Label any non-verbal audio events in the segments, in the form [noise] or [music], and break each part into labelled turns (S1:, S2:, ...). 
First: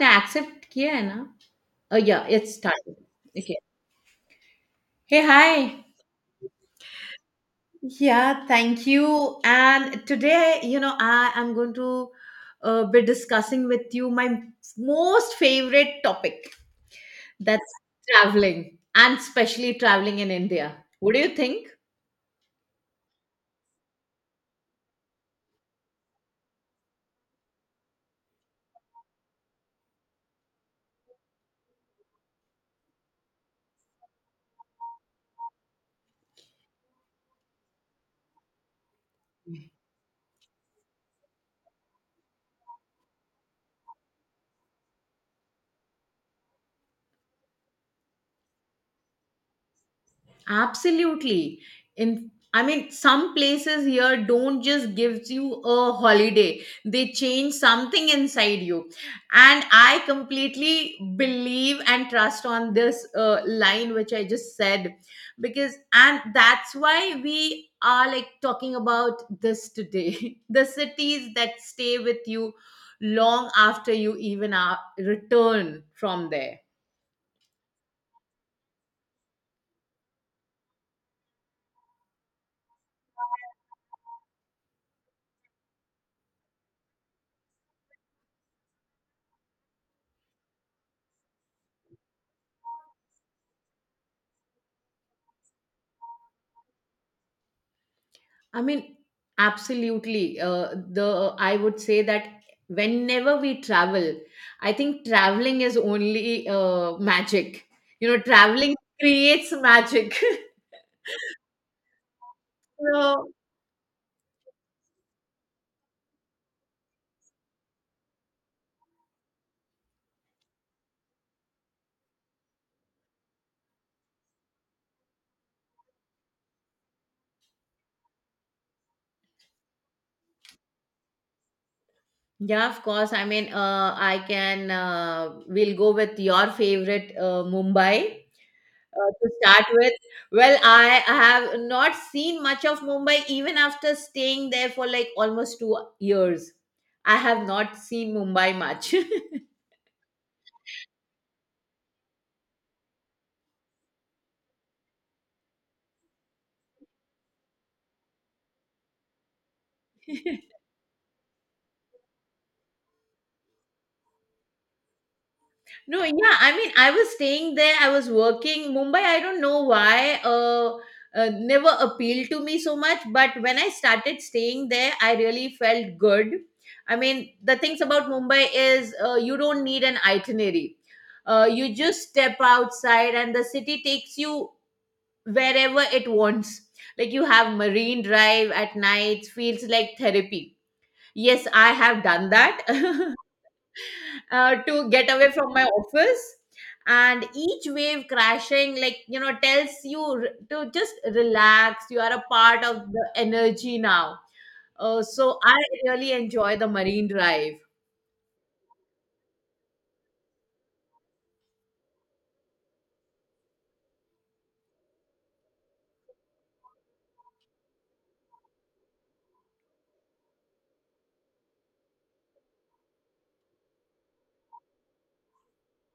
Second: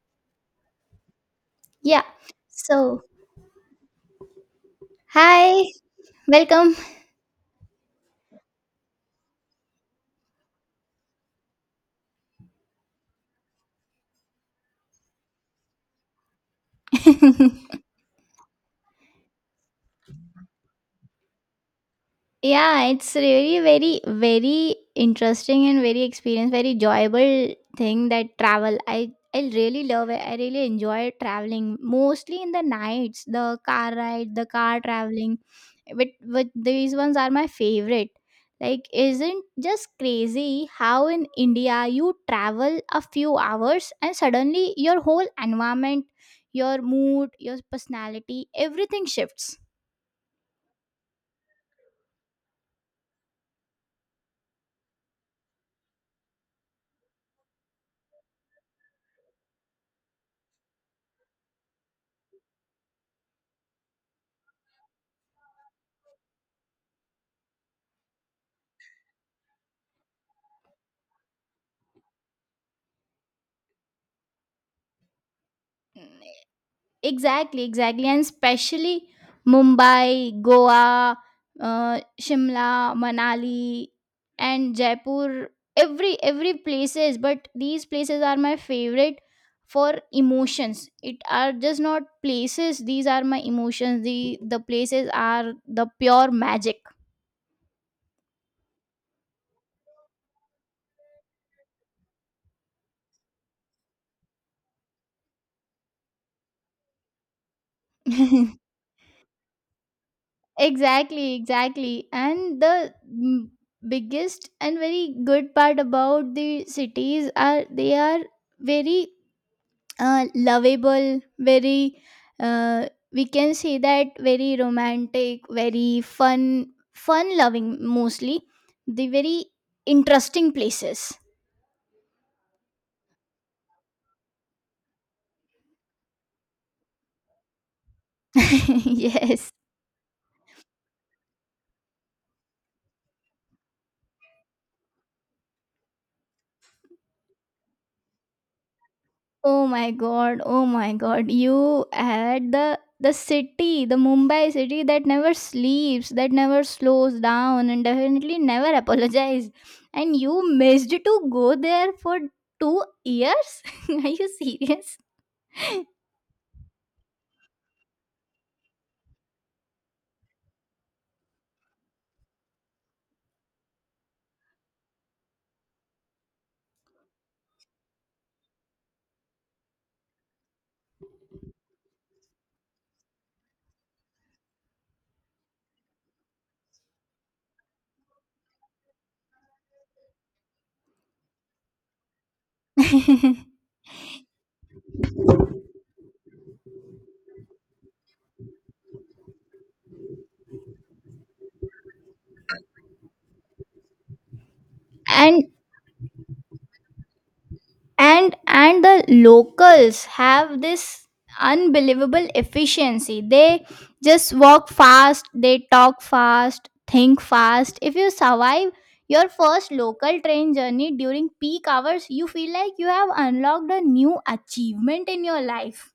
S1: ने एक्सेप्ट किया है ना? Uh,
S2: Yeah.
S1: Yeah it's starting
S2: So,
S1: okay. Hey hi!
S2: hi, welcome.
S1: Yeah, thank you. And today, you know, I am going to be discussing with you my most favorite topic that's traveling and especially traveling in India. What do you think?
S2: Yeah, it's really very very interesting and very experience, very enjoyable thing that travel. I really love it. I really enjoy traveling mostly in the nights, the car ride, the car traveling. But these ones are my favorite. Like isn't just crazy how in India you travel a few hours and suddenly your whole environment, your mood, your personality, everything shifts.
S1: Absolutely. In I mean, some places here don't just give you a holiday. They change something inside you. And I completely believe and trust on this line which I just said because and that's why we are like talking about this today. [laughs] The cities that stay with you long after you even are return from there.
S2: Exactly, exactly. And especially Mumbai, Goa, Shimla, Manali, and Jaipur. Every places, but these places are my favorite for emotions. It are just not places. These are my emotions. The places are the pure magic.
S1: I mean, absolutely. The I would say that whenever we travel, I think traveling is only magic. You know, traveling
S2: [laughs]
S1: creates magic. [laughs]
S2: Exactly, exactly. And the
S1: So
S2: biggest and very good part about the cities are they are very lovable, very, uh, we can say that very romantic, very fun loving mostly, the very interesting places.
S1: yeah, of course. I mean, I can. We'll go with your favorite Mumbai.
S2: [laughs]
S1: To
S2: Yes.
S1: start with, well, I have not seen much of Mumbai even after staying there for like almost 2 years. I have not seen Mumbai much. [laughs]
S2: Oh my god, oh my god. You had the city, the Mumbai city that never sleeps, that never slows down and definitely never [laughs] apologizes. And you missed to go there for 2 years? [laughs] Are you serious?
S1: No, yeah, I mean, I was staying there, I was working. Mumbai, I don't know why, never appealed to me so much. But when I started staying there, I really felt good. I mean, the things about Mumbai is you don't need an itinerary. You just step outside and the city takes you wherever it wants. Like you have Marine Drive at night, feels like therapy. Yes, I have done that. [laughs]
S2: [laughs]
S1: Uh, to get away from my office and each wave crashing, like, you know, tells you to just relax, you are a part of the energy now. So
S2: and
S1: I really enjoy the Marine Drive.
S2: and the locals have this unbelievable efficiency. They just walk fast, they talk fast, think fast. If you survive your first local train journey during peak hours you feel like you have unlocked a new achievement in your life.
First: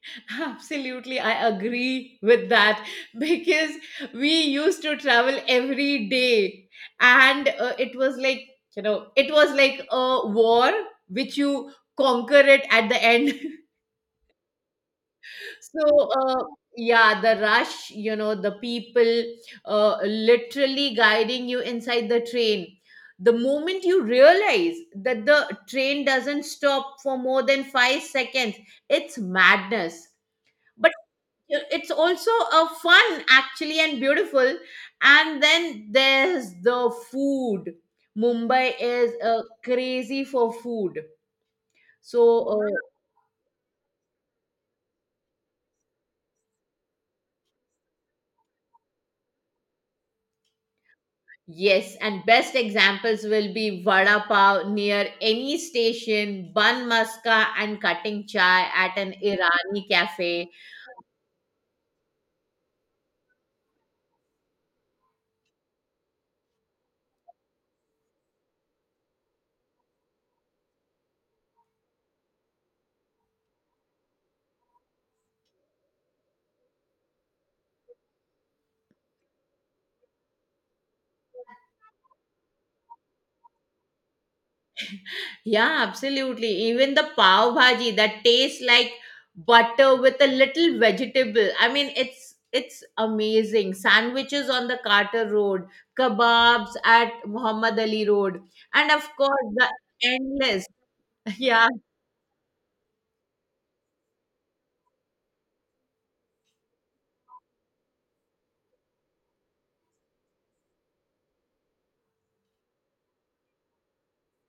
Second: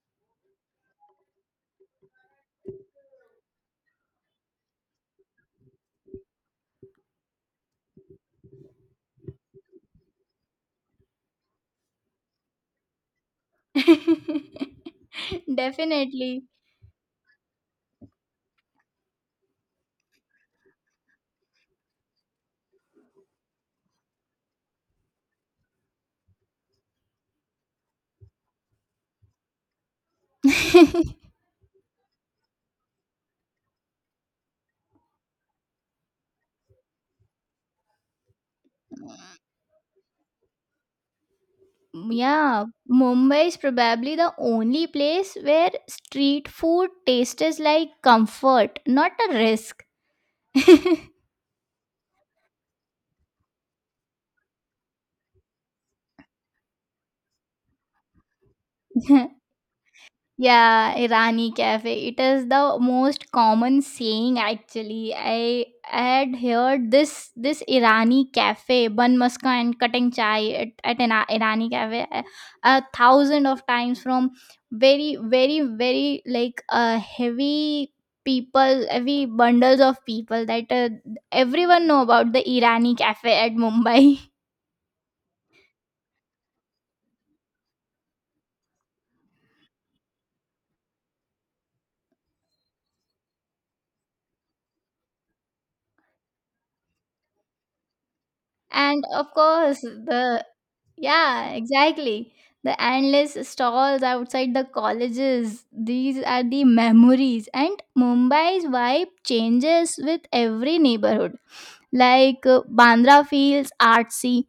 S1: [laughs] Absolutely, I agree with that. [laughs] Because we used to travel every day, and it was like, you know, it was like a war which you conquer it at the end. [laughs]
S2: [laughs]
S1: So,
S2: Definitely.
S1: yeah, the rush, you know, the people literally guiding you inside the train. The moment you realize that the train doesn't stop for more than 5 seconds, it's madness. But it's also a fun, actually, and beautiful. And then there's the food. Mumbai is crazy for food. So,
S2: Yeah, Mumbai is probably the only place where street food tastes like comfort, not a risk. [laughs]
S1: yes, and best examples will be vada pav near any station, bun maska, and cutting chai at an
S2: [laughs]
S1: Irani cafe.
S2: Yeah, Irani cafe. It is the most common saying actually. I had heard this Irani cafe, bun muska and cutting chai at an Irani cafe a thousand of times from very very very like heavy people, heavy bundles of people, that everyone know about the Irani cafe at Mumbai. [laughs]
S1: Yeah, absolutely. Even the pav bhaji that tastes like butter with a little vegetable. I mean, it's amazing. Sandwiches on the Carter Road, kebabs at Muhammad Ali Road, and of
S2: And of
S1: course the
S2: course, the
S1: endless. [laughs]
S2: Yeah,
S1: Yeah,
S2: exactly. The endless stalls outside the colleges, these are the memories. And Mumbai's vibe changes with every neighborhood. Like Bandra feels artsy,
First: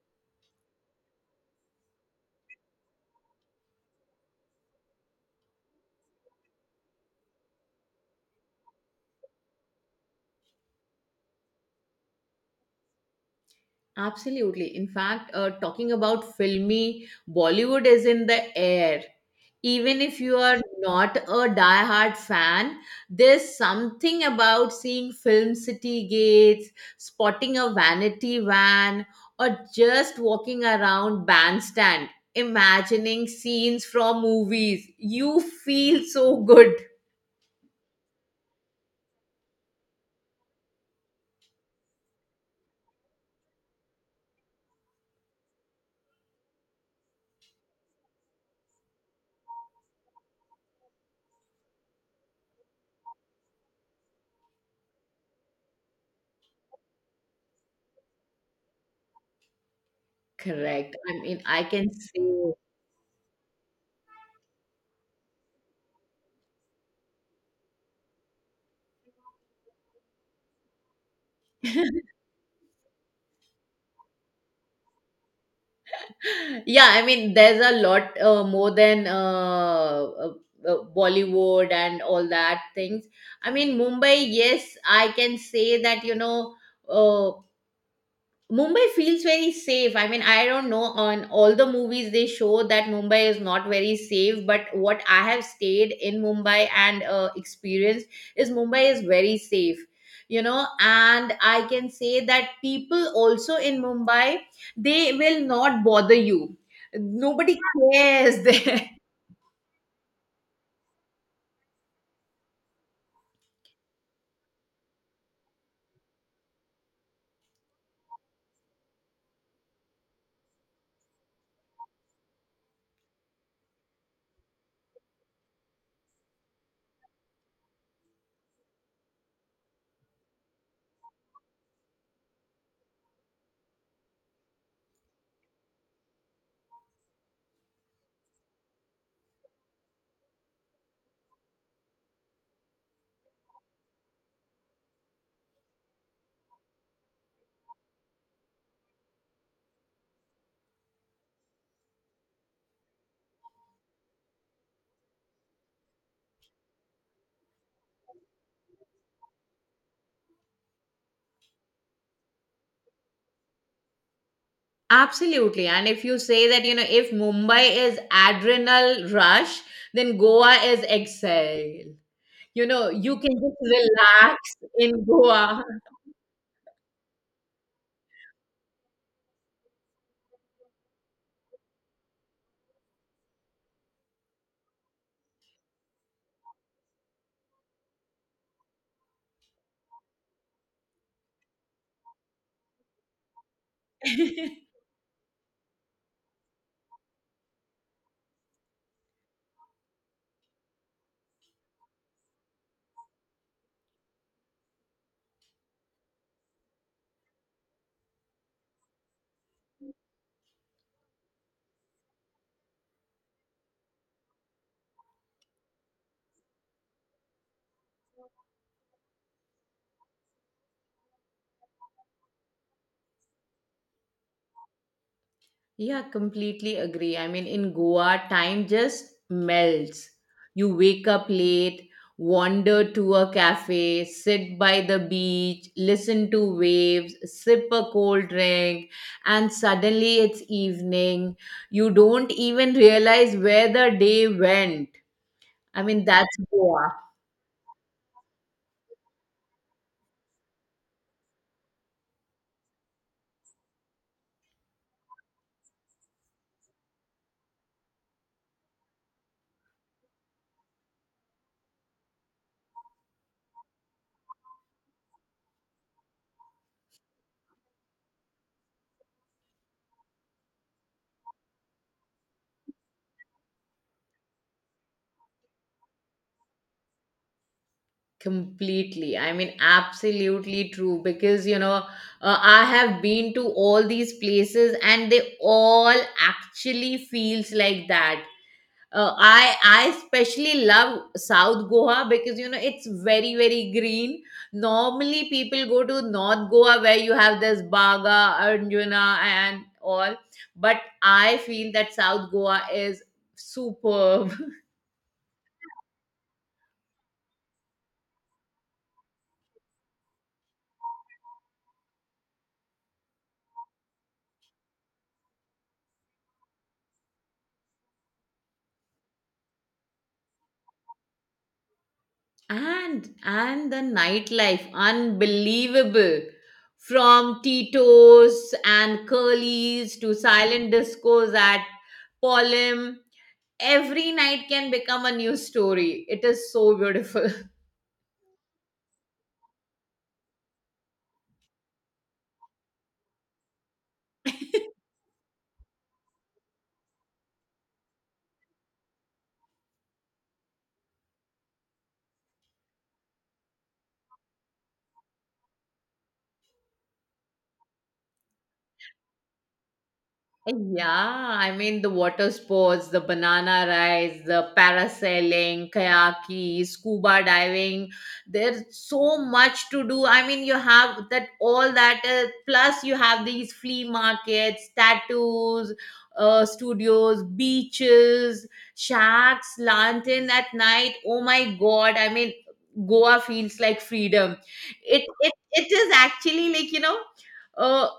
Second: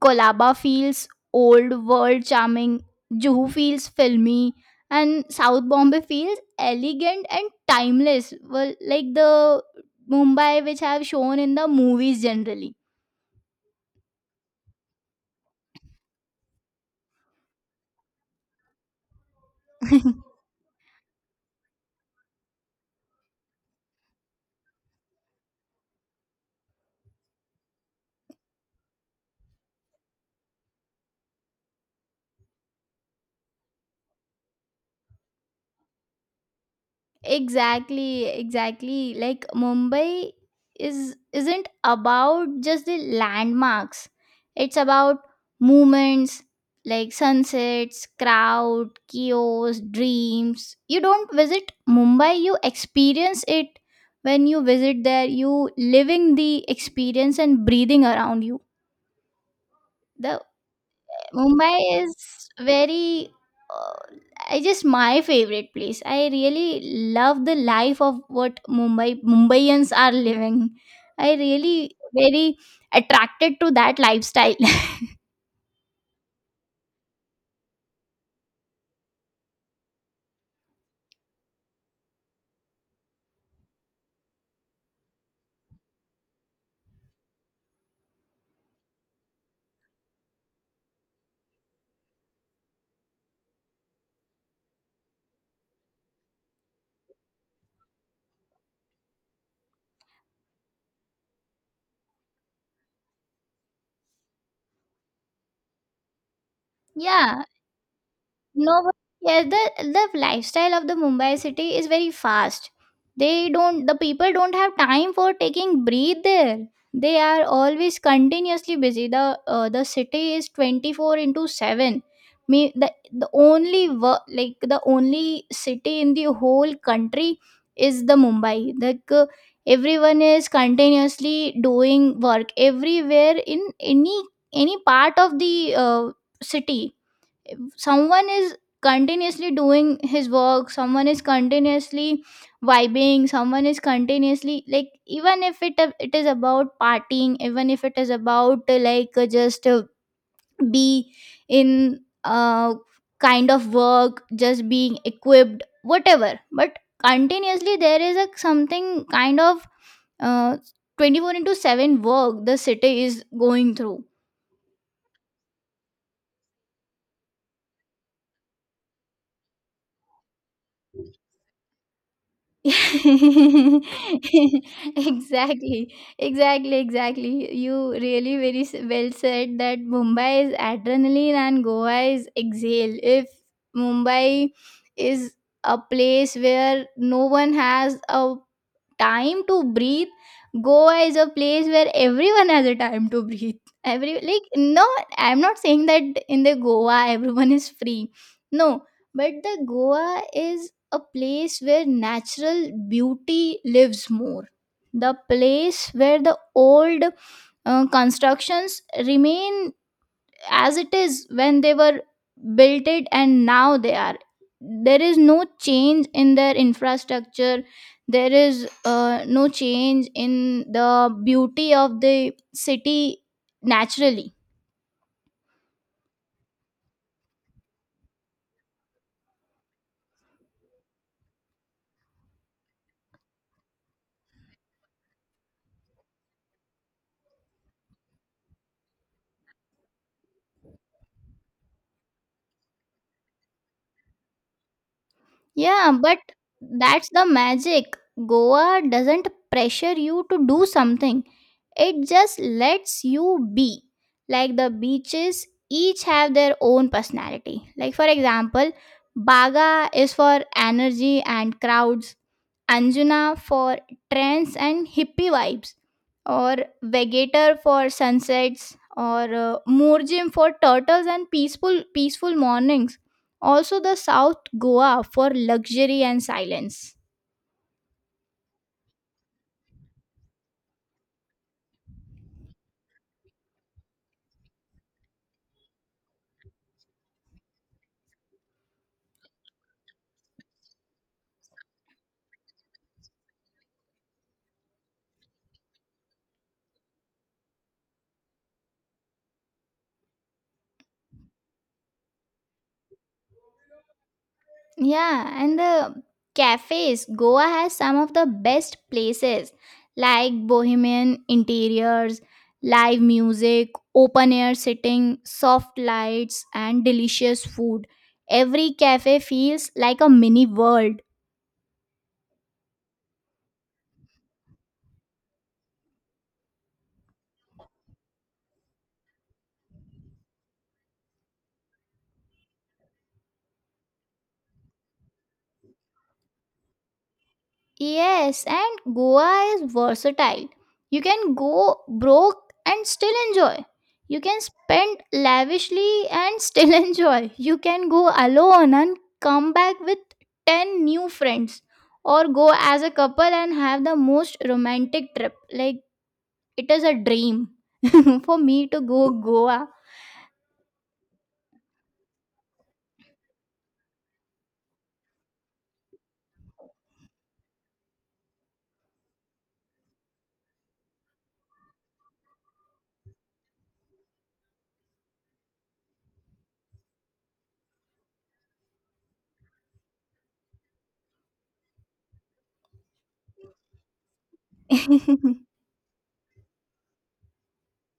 S2: Kolaba feels old world charming, Juhu feels filmy, and South Bombay feels elegant and timeless. Well, like the Mumbai which I have shown in the movies generally.
S1: absolutely. In fact, talking about filmy, Bollywood is in the air. Even if
S2: [laughs]
S1: you are not a diehard fan, there's something about seeing film city gates, spotting a vanity van, or just walking around bandstand, imagining scenes from movies. You feel so good.
S2: Exactly, exactly. Like Mumbai is isn't about just the landmarks. It's about movements like sunsets, crowd, chaos, dreams. You don't visit Mumbai, you experience it. When you visit there, you living the experience and breathing around you. The
S1: Correct. I mean, I can
S2: Mumbai
S1: say.
S2: is very, uh, I just my favorite place. I really love the life of what Mumbai Mumbaians are living. I really
S1: [laughs]
S2: very attracted to that lifestyle.
S1: Yeah, I mean there's a lot more than uh, Bollywood and all that things. I mean Mumbai, yes, I can say that, you know, uh, Mumbai feels very safe. I mean, I don't know on all the movies they show that Mumbai is not very safe, but what I have stayed in Mumbai and experienced is Mumbai is very safe. You know, and I can say that people also in Mumbai, they will not bother you.
S2: [laughs] Yeah.
S1: Nobody cares [laughs] there.
S2: No, but yeah, the lifestyle of the Mumbai city is very fast. The people don't have time for taking breathe there. They are always continuously busy. The city is 24 into 7. Me the only work, like the only city in the whole country is the Mumbai. Like everyone is continuously doing work everywhere in any part of the city. Someone is continuously doing his work, someone is continuously vibing, someone is continuously, like, even if it is about partying, even if it is about like just be in kind of work, just being equipped, whatever, but continuously there is a something kind of uh 24 into 7 work the city is going through.
S1: Absolutely. And if you say that, you know, if Mumbai is adrenal rush, then Goa is exhale. You
S2: [laughs]
S1: know, you can just
S2: Exactly,
S1: relax in Goa.
S2: exactly, exactly. You really very well said that Mumbai is adrenaline and Goa is exhale. If Mumbai is a place where no one has a time to breathe, Goa is a place where everyone has a time to breathe. [laughs] Every, like,
S1: [laughs]
S2: no, I'm not saying that in the Goa [laughs] everyone is free. No, but the Goa is a place where natural beauty lives more, the place where the old constructions remain as it is when they were built it, and now they are there is no change in their infrastructure. There is no change in the beauty of the city, naturally.
S1: Yeah, completely agree. I mean, in Goa, time just melts. You wake up late, wander to a cafe, sit by the beach, listen to waves, sip a cold drink, and suddenly it's evening. You don't even realize where the day went. I
S2: Yeah,
S1: mean,
S2: but
S1: that's Goa.
S2: that's the magic. Goa doesn't pressure you to do something, it just lets you be. Like the beaches, each have their own personality. Like, for example, Baga is for energy and crowds, Anjuna for trends and hippie vibes, or Vegator for sunsets, or Moorjim for turtles and peaceful mornings. Also, the South Goa for luxury and silence.
S1: Completely. I mean, absolutely true. Because, you know, I have been to all these places and they all actually feels like that. I especially love South Goa because you know it's very very green. Normally people go to North Goa where you have this Baga, Arjuna and all, but I feel that South Goa is superb. [laughs]
S2: Yeah, and the cafes. Goa has some of the best places, like bohemian interiors, live music, open air sitting, soft lights, and delicious food. Every cafe feels like a mini world.
S1: And the nightlife, unbelievable, from Titos and Curly's to silent discos at Polym. Every night can become a new story. It is so beautiful. [laughs]
S2: Yes, and Goa is versatile. You can go broke and still enjoy. You can spend lavishly and still [laughs] enjoy. You can go alone and come back with 10 new friends. Or go as a couple and have the most romantic trip. Like, it is a dream [laughs] for me to go Goa.
S1: Yeah, I mean the water sports, the banana rides, the parasailing, kayaking, scuba diving. There's so much to do. I mean, you have that all that. Plus, you have these flea markets, tattoos, studios, beaches, shacks, lantern at night. Oh my God! I mean, Goa feels like freedom. It is actually like, you know. Uh,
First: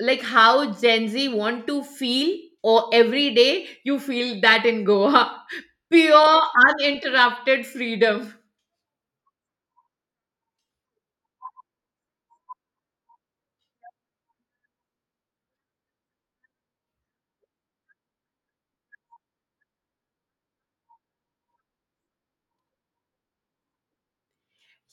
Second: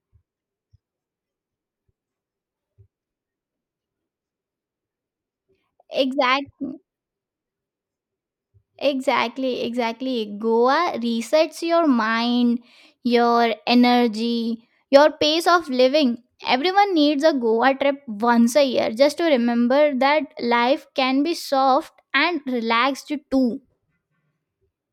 S1: like how Gen Z want to feel, or every day you feel that in Goa. [laughs]
S2: [laughs]
S1: Pure,
S2: Exactly.
S1: uninterrupted freedom.
S2: Exactly, exactly. Goa resets your mind, your energy, your pace of living. Everyone needs a Goa trip once a year just to remember that life can be soft and relaxed too.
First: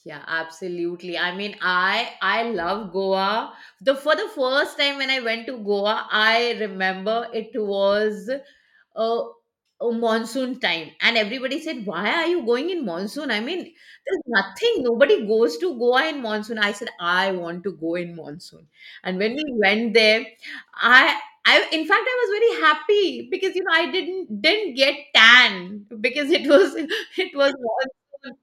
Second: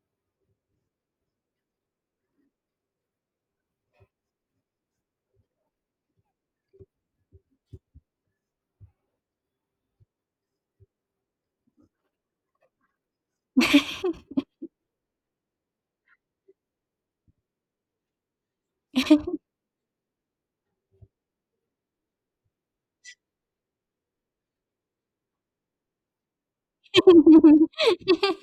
S1: Yeah, absolutely. I mean, I love Goa. The for the first time when I went to Goa, I remember it was a, a monsoon time, and everybody said, "Why are you going in monsoon?" I mean, there's nothing. Nobody goes to Goa in monsoon. I said, "I want to go in monsoon," and when we went there, I. In fact, I was very happy because, you know, I didn't get tan because it was [laughs] it was monsoon,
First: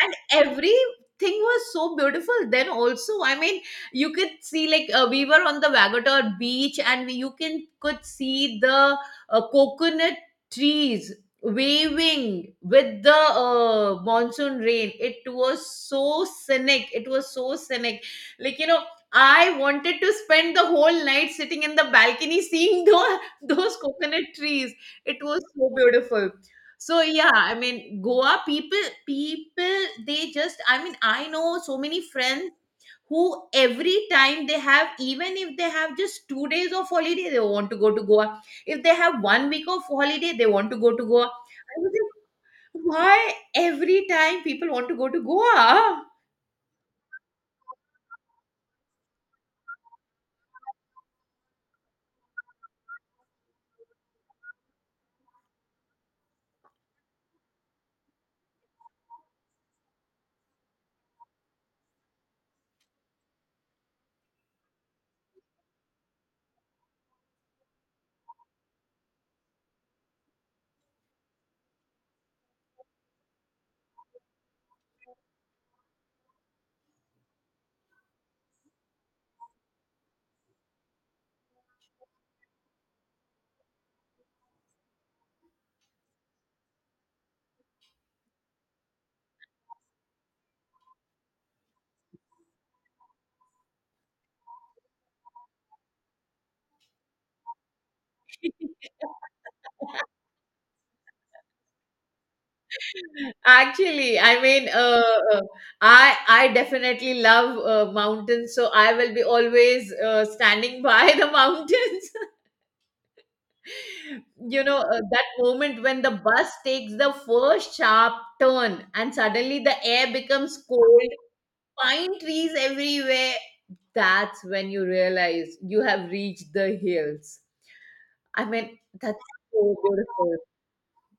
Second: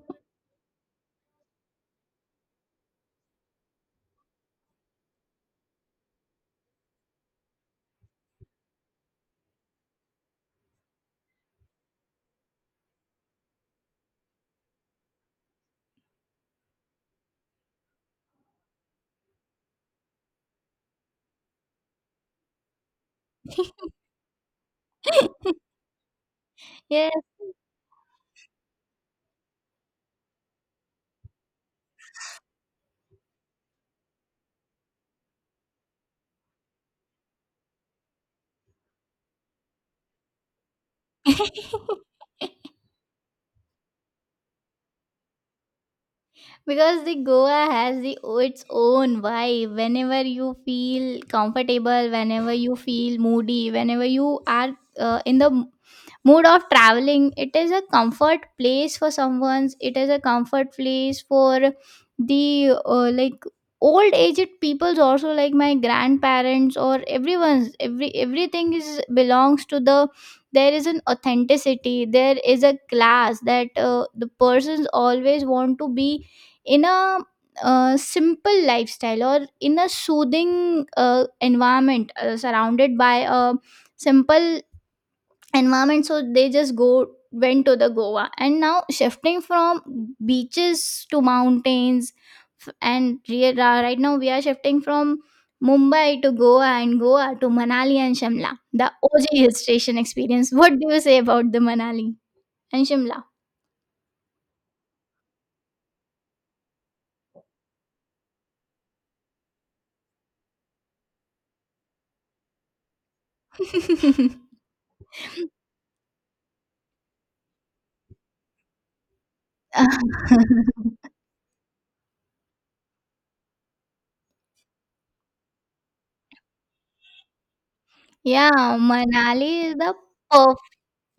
S1: and every thing was so beautiful then also. I mean, you could see like we were on the Vagator beach, and you can could see the coconut trees waving with the monsoon rain. It was so scenic, it was so scenic. Like, you know, I wanted to spend the whole night sitting in the balcony seeing [laughs] those coconut trees. It was so beautiful. So
S2: Yeah.
S1: yeah, I mean Goa, people, they just, I mean I know so many friends, who every time they have, even if they have just 2 days of holiday they want to go to Goa, if they have one week of holiday they want to go to Goa. I was
S2: [laughs]
S1: like, why every time people want to go to Goa?
S2: Because the Goa has the its own vibe. Whenever you feel comfortable, whenever you feel moody, whenever you are in the mood of traveling, it is a comfort place for someone's, it is a comfort place for the like old aged peoples also, like my grandparents or everyone's. Every everything is belongs to the there is an authenticity, there is a class that the persons always want to be in a simple lifestyle or in a soothing environment, surrounded by a simple environment. So they just go went to the Goa, and now shifting from beaches to mountains. Right now we are shifting from Mumbai to Goa and Goa to Manali and Shimla, the OG hill station experience. What do you say about the Manali and Shimla?
S1: Actually, I mean, uh, I definitely love mountains, so I will be always standing [laughs] by the mountains.
S2: [laughs]
S1: You know, that moment when the bus takes the first sharp turn and suddenly the air
S2: [laughs]
S1: becomes cold, pine trees everywhere, that's when you realize you have reached the hills. I
S2: Yeah,
S1: mean, that's
S2: Manali
S1: so
S2: is the
S1: beautiful.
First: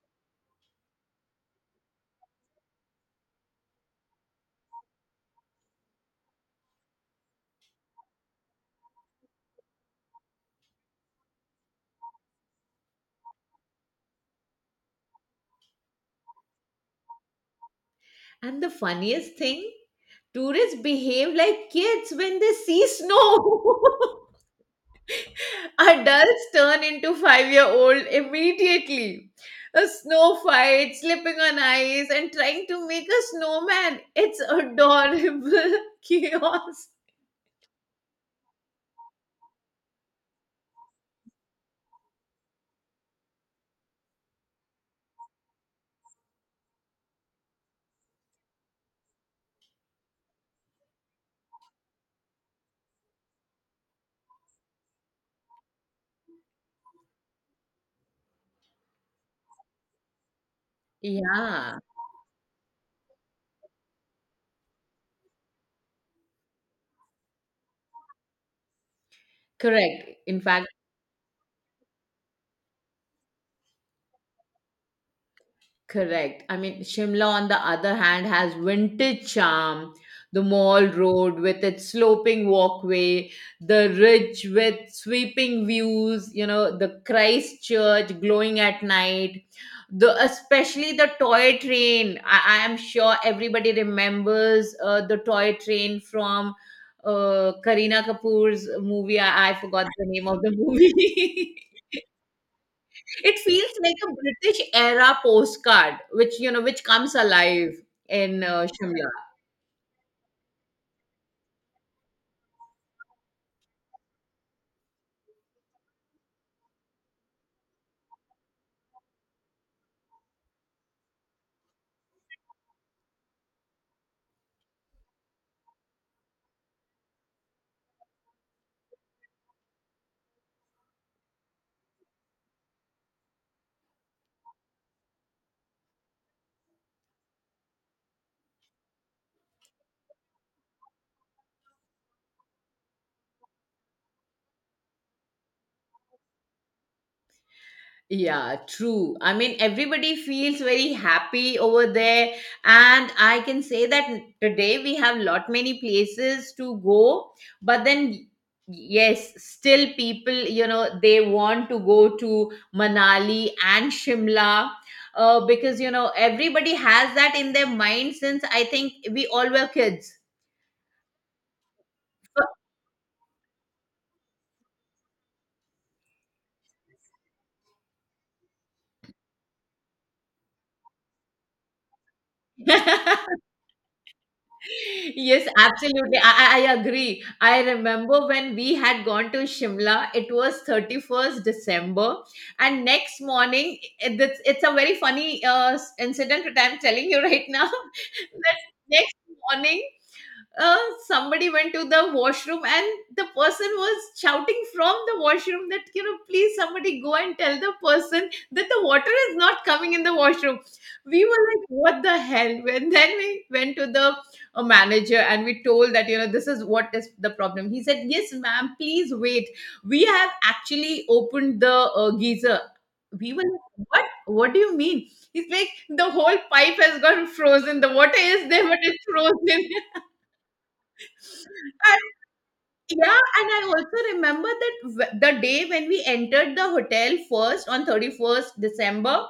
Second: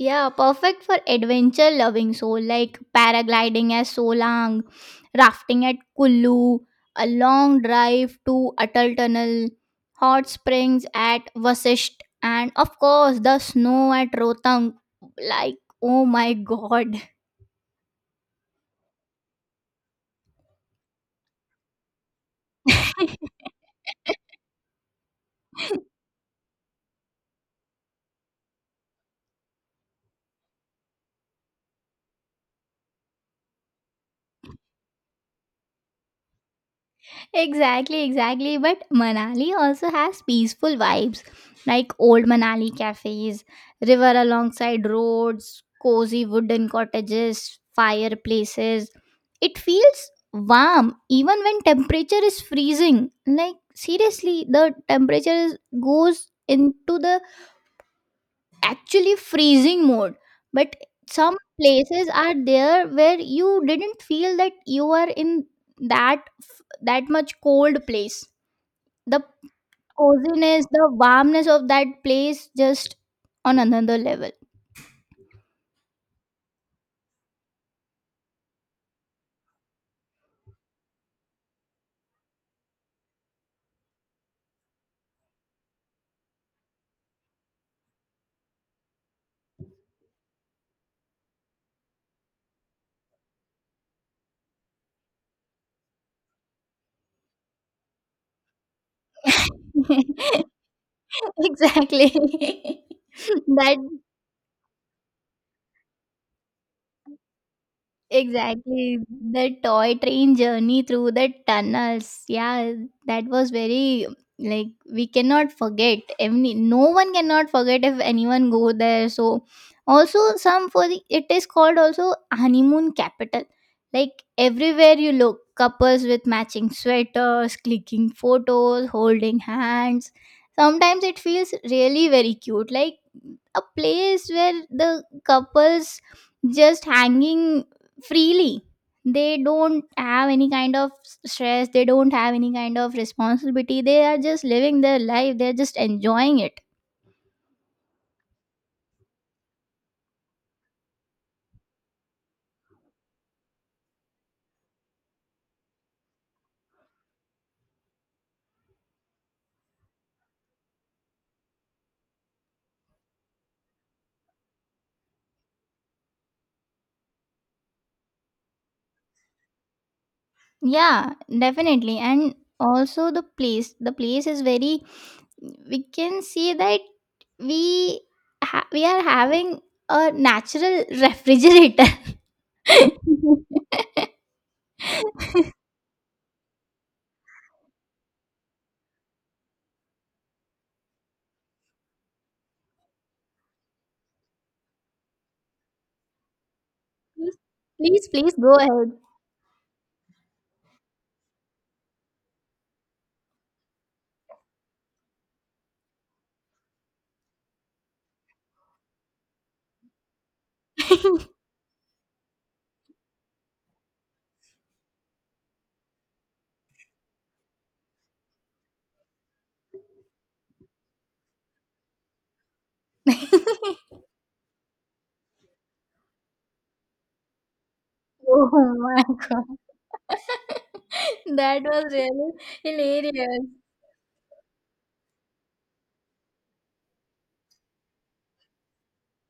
S2: Yeah, perfect for adventure loving soul, like paragliding at Solang, rafting at Kullu, a long drive to Atal Tunnel, hot springs at Vasisht, and of course the snow at Rohtang. Like, oh my god.
S1: And the funniest thing, tourists behave like kids when they see snow. [laughs]
S2: [laughs]
S1: Adults turn into 5 year old immediately. A snow fight, slipping on ice, and trying to make a snowman. It's adorable [laughs] chaos.
S2: Exactly, exactly. But Manali also has peaceful vibes, like old Manali cafes, river alongside roads, cozy wooden cottages, fireplaces. It feels warm even when temperature is freezing. Like seriously, the temperature is, goes into the actually freezing mode. But some
S1: Yeah,
S2: places are there where you didn't feel that you are in that that much cold place. The
S1: correct. In
S2: coziness,
S1: fact,
S2: the warmness of that place just on another level.
S1: correct. I mean, Shimla, on the other hand, has vintage charm. The mall road with its sloping walkway, the ridge with sweeping views, you know, the Christchurch glowing at night, the especially the toy train. I am sure everybody remembers the toy train from Kareena Kapoor's movie. I forgot the name of
S2: [laughs]
S1: the movie. [laughs]
S2: Exactly. [laughs]
S1: It feels
S2: That
S1: like a British era postcard, which you know, which comes alive in
S2: Exactly.
S1: Shimla.
S2: The toy train journey through the tunnels. Yeah, that was very, like, we cannot forget. Any, no one cannot forget if anyone go there. So also some for the, it is called also honeymoon capital. Like everywhere you look, couples with matching sweaters, clicking photos, holding hands. Sometimes it feels really very cute. Like a place where the couples just hanging freely, they don't have any kind of stress, they don't have any kind of responsibility, they are just living their life, they're just enjoying it.
S1: Yeah, true. I mean, everybody feels very happy over there, and I can say that today we have lot many places to go, but then. Yes, still people, you know, they want to go to Manali and Shimla because, you know, everybody has that in their mind since I think we all were kids.
S2: Yeah, definitely. And also the place, the place is very, we can see that we we are having a natural refrigerator.
S1: [laughs]
S2: [laughs]
S1: Yes, absolutely. I agree. I remember when we had gone to Shimla, it was 31st December. And next morning, it's a very funny incident that I'm telling you right now.
S2: Please, please
S1: [laughs]
S2: go
S1: That
S2: ahead.
S1: next morning, uh, somebody went to the washroom and the person was shouting from the washroom that, you know, please somebody go and tell the person that the water is not coming in the washroom. We were like, what the hell. [laughs] And then we went to the manager and we told that, you know, this is what is the problem. He said, yes ma'am, please wait, we have actually opened the geyser. We
S2: [laughs]
S1: were like, what do you mean? He's like, the whole pipe has gone frozen, the water is there
S2: Oh
S1: but
S2: my
S1: it's
S2: god.
S1: frozen.
S2: [laughs] That
S1: [laughs]
S2: was
S1: I
S2: really
S1: yeah,
S2: hilarious.
S1: and I also remember that the day when we entered the hotel first on 31st December,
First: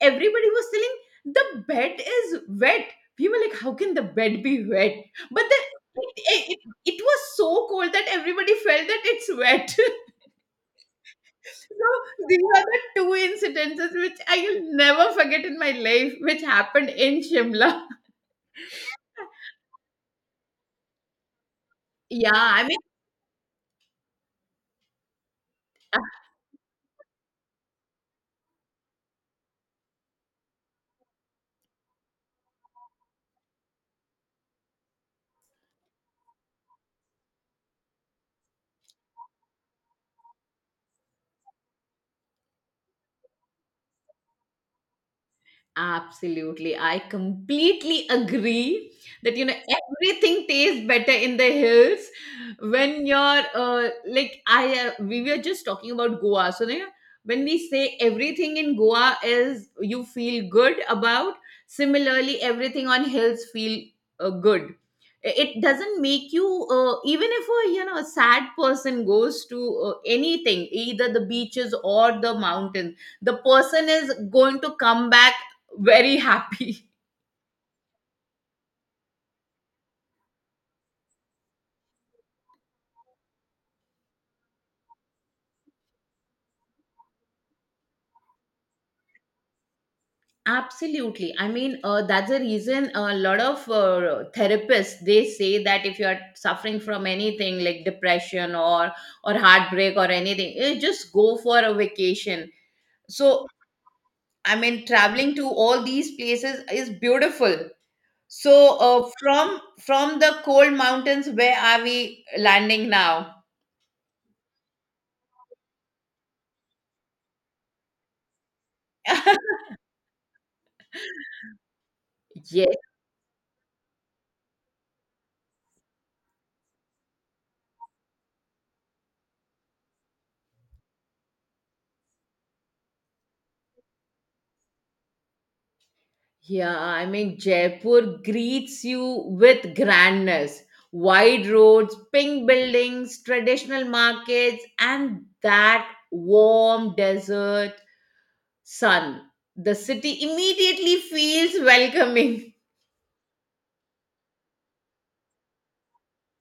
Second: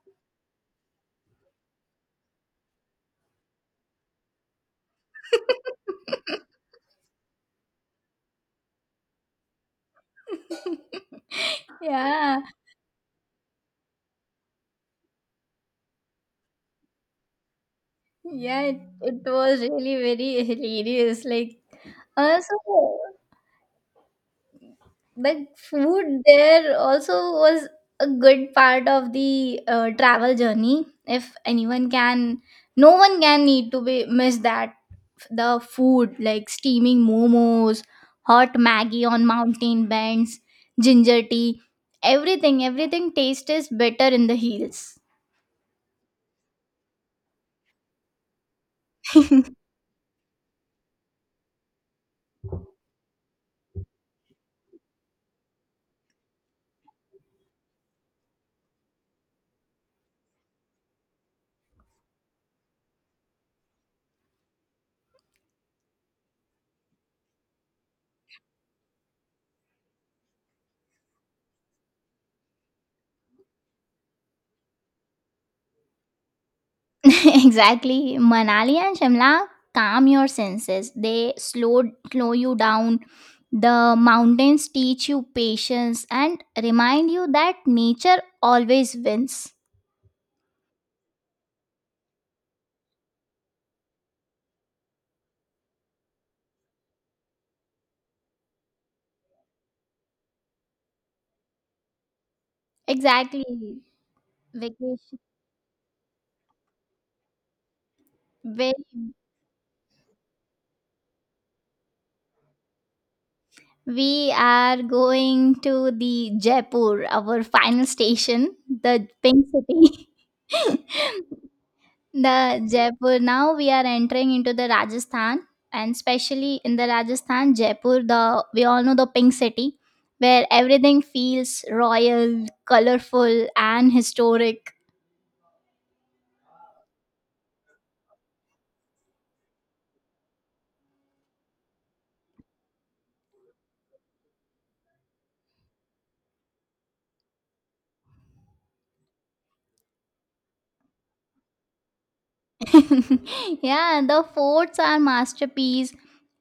S1: everybody was telling the bed is wet. We were like, how can the bed be wet? But then it was so cold that everybody felt that it's wet. [laughs] So
S2: [laughs]
S1: these
S2: Yeah,
S1: are the two incidences which I will never forget in my life, which happened in Shimla. [laughs]
S2: yeah, it was really very hilarious. Like,
S1: Yeah,
S2: also,
S1: I mean,
S2: the food there also was a good part of the travel journey. If anyone can, no one can need to be miss that, the food like steaming momos, hot Maggie on mountain bends, ginger tea, everything, everything tastes better in the hills.
S1: absolutely. I completely agree that,
S2: [laughs]
S1: you know, everything tastes better in the hills when you're like, we were just talking about Goa. So, you know, when we say everything in Goa is you feel good about, similarly, everything on hills feel good. It doesn't make you, even if a, a sad person goes to anything, either the beaches or the mountains, the person is going to come back very happy.
S2: [laughs] Exactly. Manali and Shimla calm your senses. They slow you down. The mountains teach you patience and remind you that nature always wins.
S1: Absolutely. I mean, that's the reason a lot of therapists they say that if you are suffering from anything like depression or heartbreak or anything, you just go for a vacation. So,
S2: Exactly.
S1: I mean,
S2: Vacation.
S1: traveling to all these places is beautiful. So,
S2: Very,
S1: from the cold mountains, where are we landing now?
S2: we are going to the Jaipur, our final station, the pink
S1: [laughs]
S2: city. [laughs] The
S1: Yes.
S2: Jaipur. Now we are entering into the Rajasthan, and especially in the Rajasthan, Jaipur. The We all know the pink city, where everything feels royal, colorful, and historic.
S1: Yeah, I mean, Jaipur greets you with grandness. Wide roads, pink buildings, traditional markets, and that warm desert sun. The city immediately feels welcoming. [laughs]
S2: [laughs] Yeah, the forts are masterpiece,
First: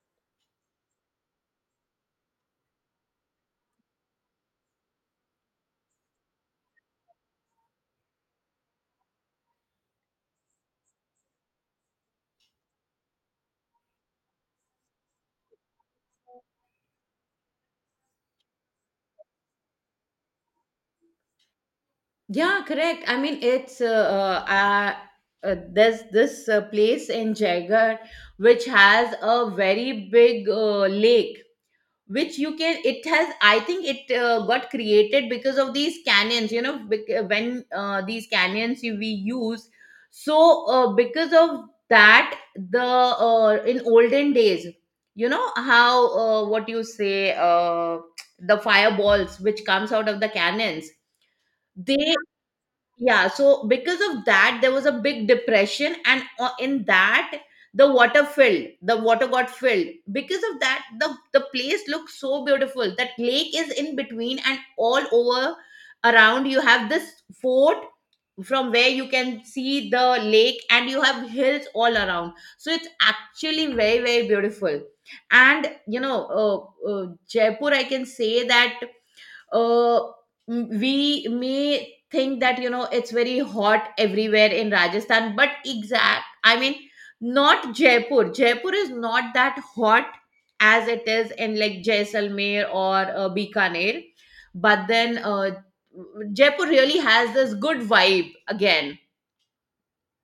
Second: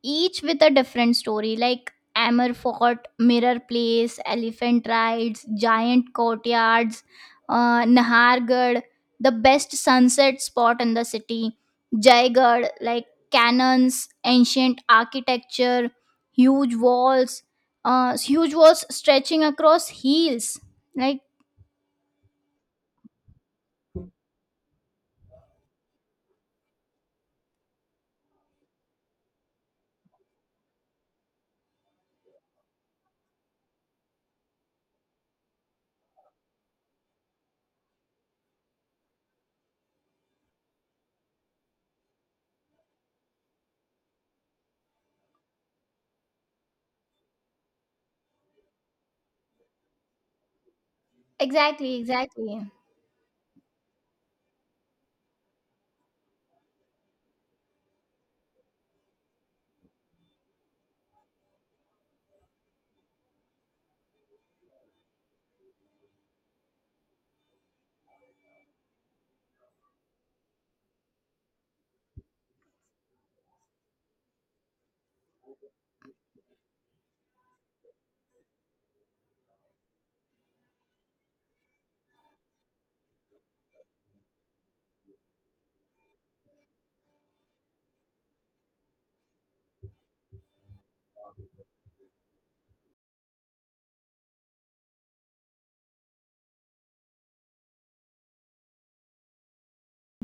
S2: each with a different story. Like Amber Fort, Mirror Place, Elephant Rides, Giant Courtyards, Nahargarh, the best sunset spot in the city. Jaigarh, like cannons, ancient architecture, huge walls, huge walls stretching across hills. Like
S1: Yeah, correct. I mean, it's there's this place in Jaigarh which has a very big lake which you can it has I think it got created because of these canyons, you know, when these canyons we use. So because of that the in olden days, you know how what you say, the fireballs which comes out of the cannons
S2: exactly,
S1: they.
S2: exactly.
S1: Yeah, so because of that there was a big depression and in that the water filled, the water got filled, because of that the place looks so beautiful. That lake is in between and all over around you have this fort from where you can see the lake and you have hills all around, so it's actually very, very beautiful. And you know, Jaipur I can say that uh, we may think that, you know, it's very hot everywhere in Rajasthan, but exact, I mean, not Jaipur. Jaipur is not that hot as it is in like Jaisalmer or Bikaner, but then Jaipur really has this good vibe again.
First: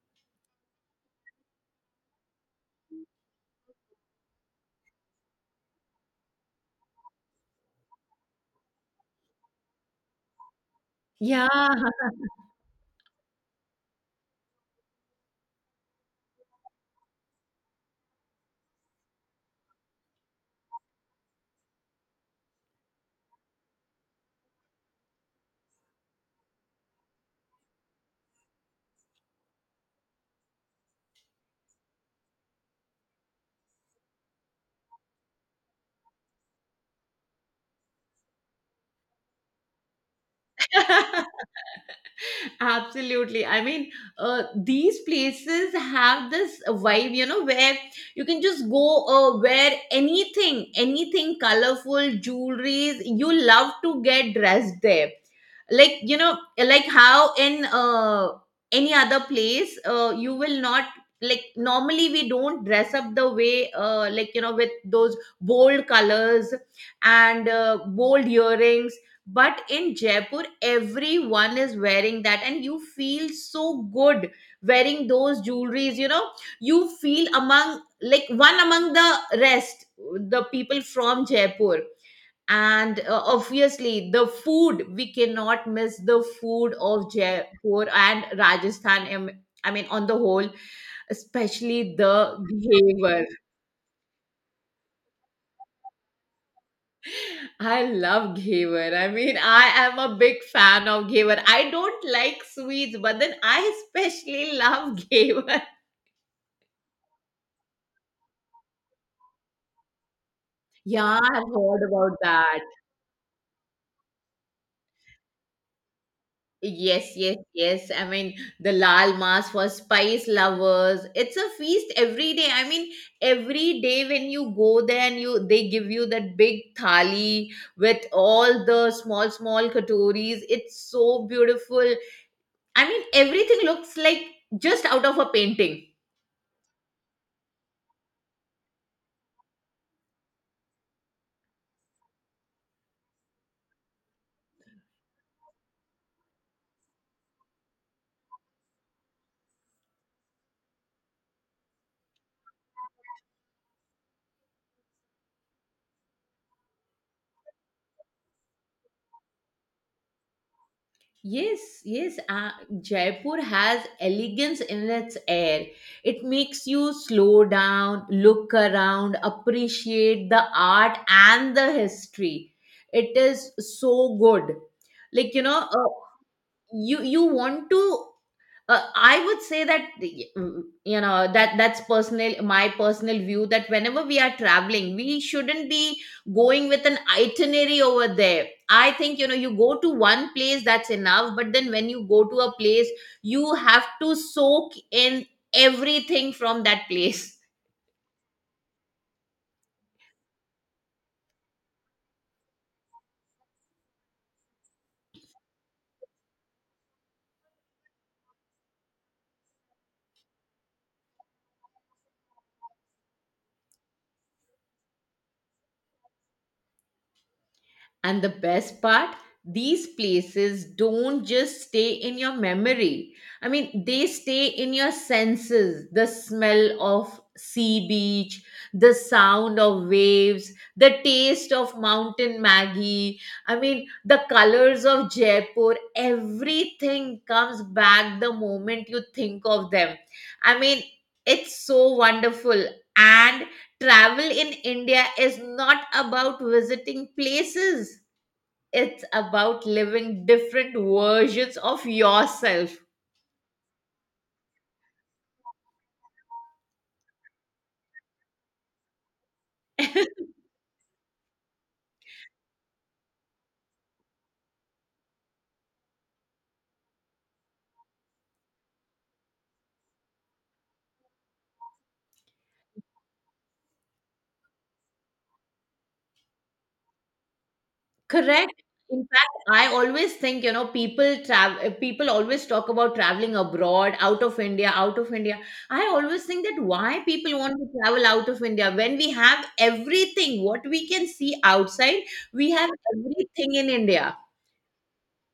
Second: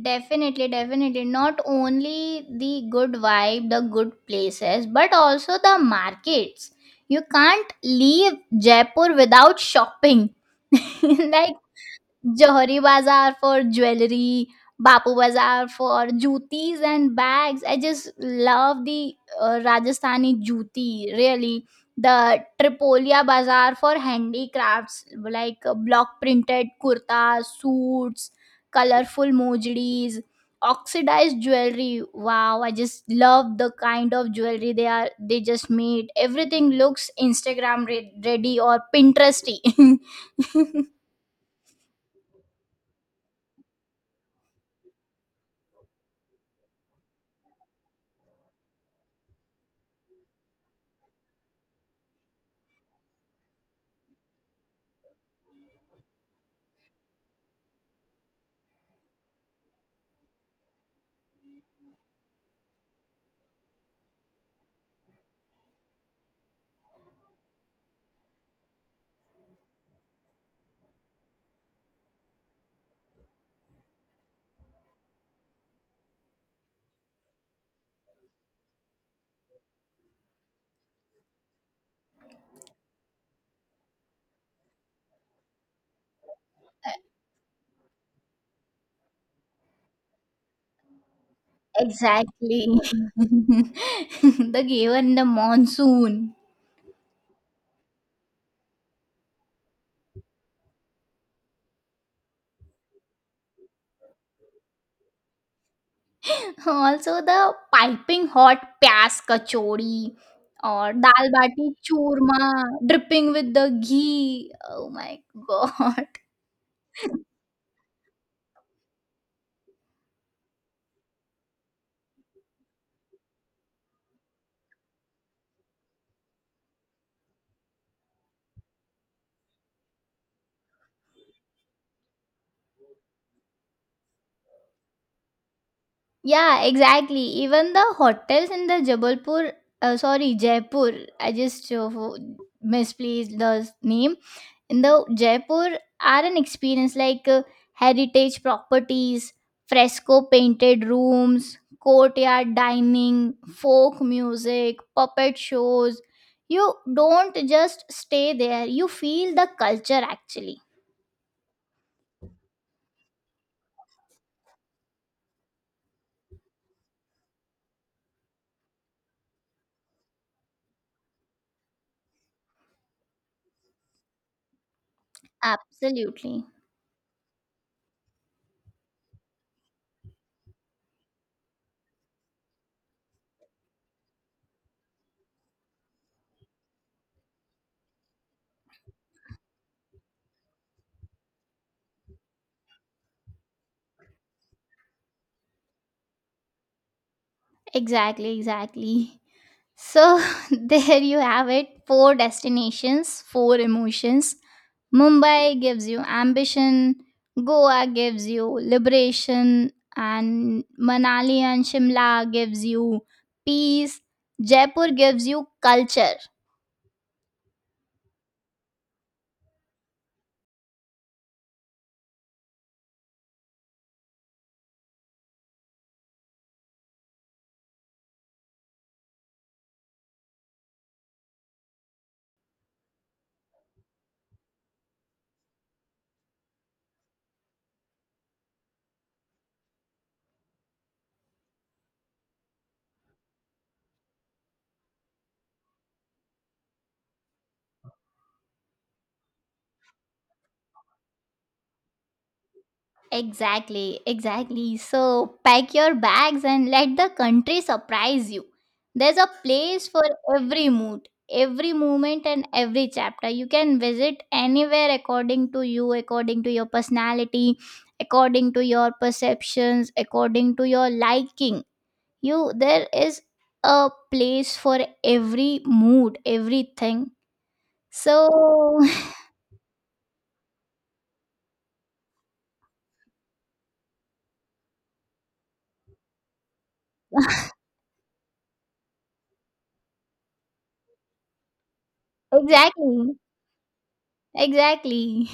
S2: Definitely, definitely. Not only the good vibe, the good places, but also the markets. You can't leave Jaipur without shopping. [laughs]
S1: Yeah.
S2: Like Johari Bazaar for jewelry, Bapu Bazaar for jutis and bags. I just love the Rajasthani juti, really. The Tripolia Bazaar for handicrafts, like block printed kurtas, suits, colorful mojlis, oxidized jewelry. Wow, I just love the kind of jewelry they just made. Everything looks Instagram ready or Pinteresty. [laughs]
S1: [laughs] Absolutely. I mean, these places have this vibe, you know, where you can just go wear anything, anything colorful, jewelries. You love to get dressed there. Like, you know, like how in any other place, you will not, like normally we don't dress up the way like, you know, with those bold colors and bold earrings, but in Jaipur everyone is wearing that and you feel so good wearing those jewelries, you know. You feel among, like one among the rest, the people from Jaipur. And obviously the food, we cannot miss the food of Jaipur and Rajasthan I mean on the whole, especially the
S2: Exactly. [laughs]
S1: behavior.
S2: The given the monsoon.
S1: I love Ghevar. I mean, I am a big fan of Ghevar. I don't like sweets, but then I especially [laughs] love Ghevar.
S2: Also the piping hot pyas kachori or
S1: Yeah,
S2: dal
S1: I've
S2: bati
S1: heard about
S2: churma
S1: that.
S2: dripping with the ghee. Oh my god. [laughs]
S1: Yes, yes, yes. I mean, the Lal Mas for spice lovers. It's a feast every day. I mean, every day when you go there and you they give you that big thali with all the small, small katoris. It's so beautiful. I mean, everything looks like just out of a painting.
S2: Yeah, exactly. Even the hotels in the Jabalpur, sorry, Jaipur. I just misplaced the name. The Jaipur are an experience, like heritage properties, fresco painted rooms, courtyard dining, folk music, puppet shows. You don't just stay there, you feel the culture actually.
S1: Yes, yes. Jaipur has elegance in its air. It makes you slow down, look around, appreciate the art and the history. It is so good. Like you know,
S2: Absolutely.
S1: you want to I would say that you know that that's personal, my personal view, that whenever we are traveling we shouldn't be going with an itinerary over there. I think, you know, you go to one place, that's enough, but then when you go to a place you have to soak in everything from that place.
S2: Exactly, exactly. So, [laughs] there you have it, four destinations, four emotions. Mumbai gives you ambition, Goa gives you liberation, and Manali and Shimla gives you peace, Jaipur gives you culture.
S1: And the best part, these places don't just stay in your memory. I mean, they stay in your senses. The smell of sea beach, the sound of waves, the taste of mountain Maggie. I mean, the colors of Jaipur, everything comes back the moment you think of them. I mean, it's so wonderful. And travel in India is not about visiting places, it's about living different versions of yourself.
S2: Exactly, exactly. So pack your bags and let the country surprise you. There's a place for every mood, every moment, and every chapter. You can visit anywhere according to you, according to your personality, according to your perceptions, according to your liking. You there is a place for every mood, everything. So
S1: Correct. In fact, I always think, you know, people travel, people always talk about traveling abroad, out of India, out of India. I always think that why people want to travel out of India when we have everything, what we can see outside,
S2: [laughs]
S1: we have
S2: exactly,
S1: everything in India.
S2: exactly,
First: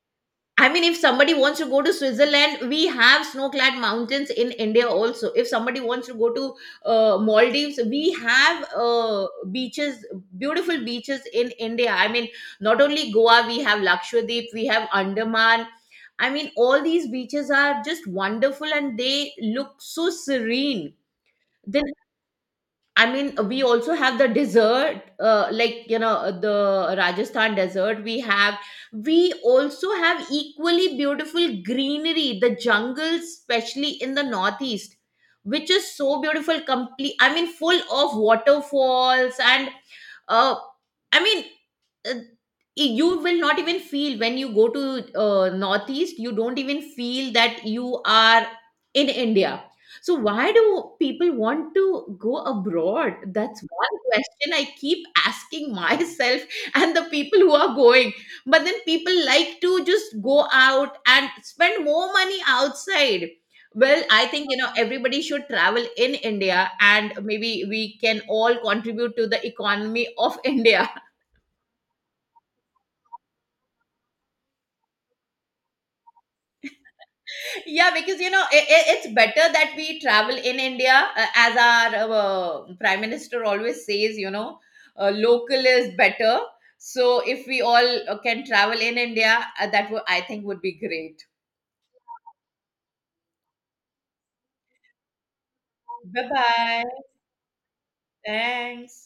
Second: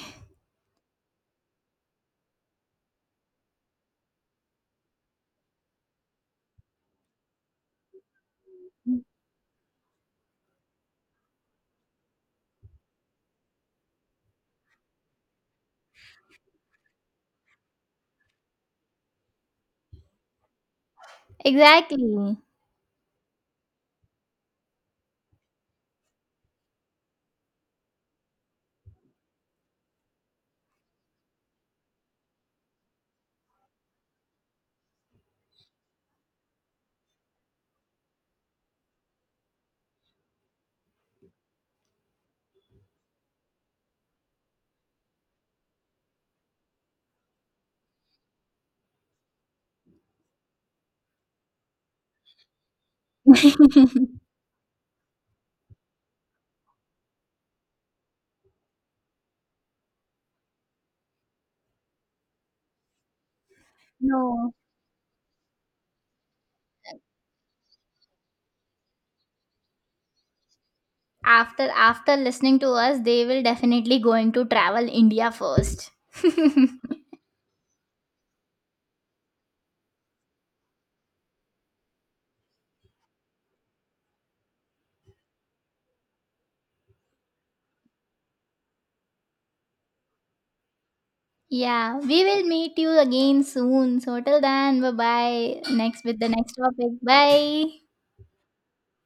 S1: I mean, if somebody wants to go to Switzerland, we have snow-clad mountains in India also. If somebody wants to go to Maldives, we have beaches, beautiful beaches in India. I mean, not only Goa, we have Lakshadweep, we have Andaman. I mean, all these beaches are just wonderful and they look so serene. Then
S2: exactly.
S1: I mean, we also have the dessert, like you know, the Rajasthan dessert. We also have equally beautiful greenery, the jungles, especially in the northeast, which is so beautiful. Complete, I mean, full of waterfalls and, uh, I mean, uh, you will not even feel when you go to northeast, you don't even feel that you are in India. So why do people want to go abroad? That's one
S2: [laughs]
S1: question I keep asking [laughs] myself. And the people who are going, but then people like to just go out and spend more money outside. Well, I think,
S2: No.
S1: you know, everybody should travel in India and maybe we can all contribute to the economy of [laughs] India.
S2: After listening to us, they will definitely going to travel India first. [laughs]
S1: Yeah, because you know it's better that we travel in India, as our prime minister always says, you know, local is better. So if we all can travel in India, that would, I think, would be great.
S2: Yeah, we will meet you again soon. So till then, bye bye. Next with
S1: Bye
S2: the next topic.
S1: bye.
S2: Bye.
S1: Thanks.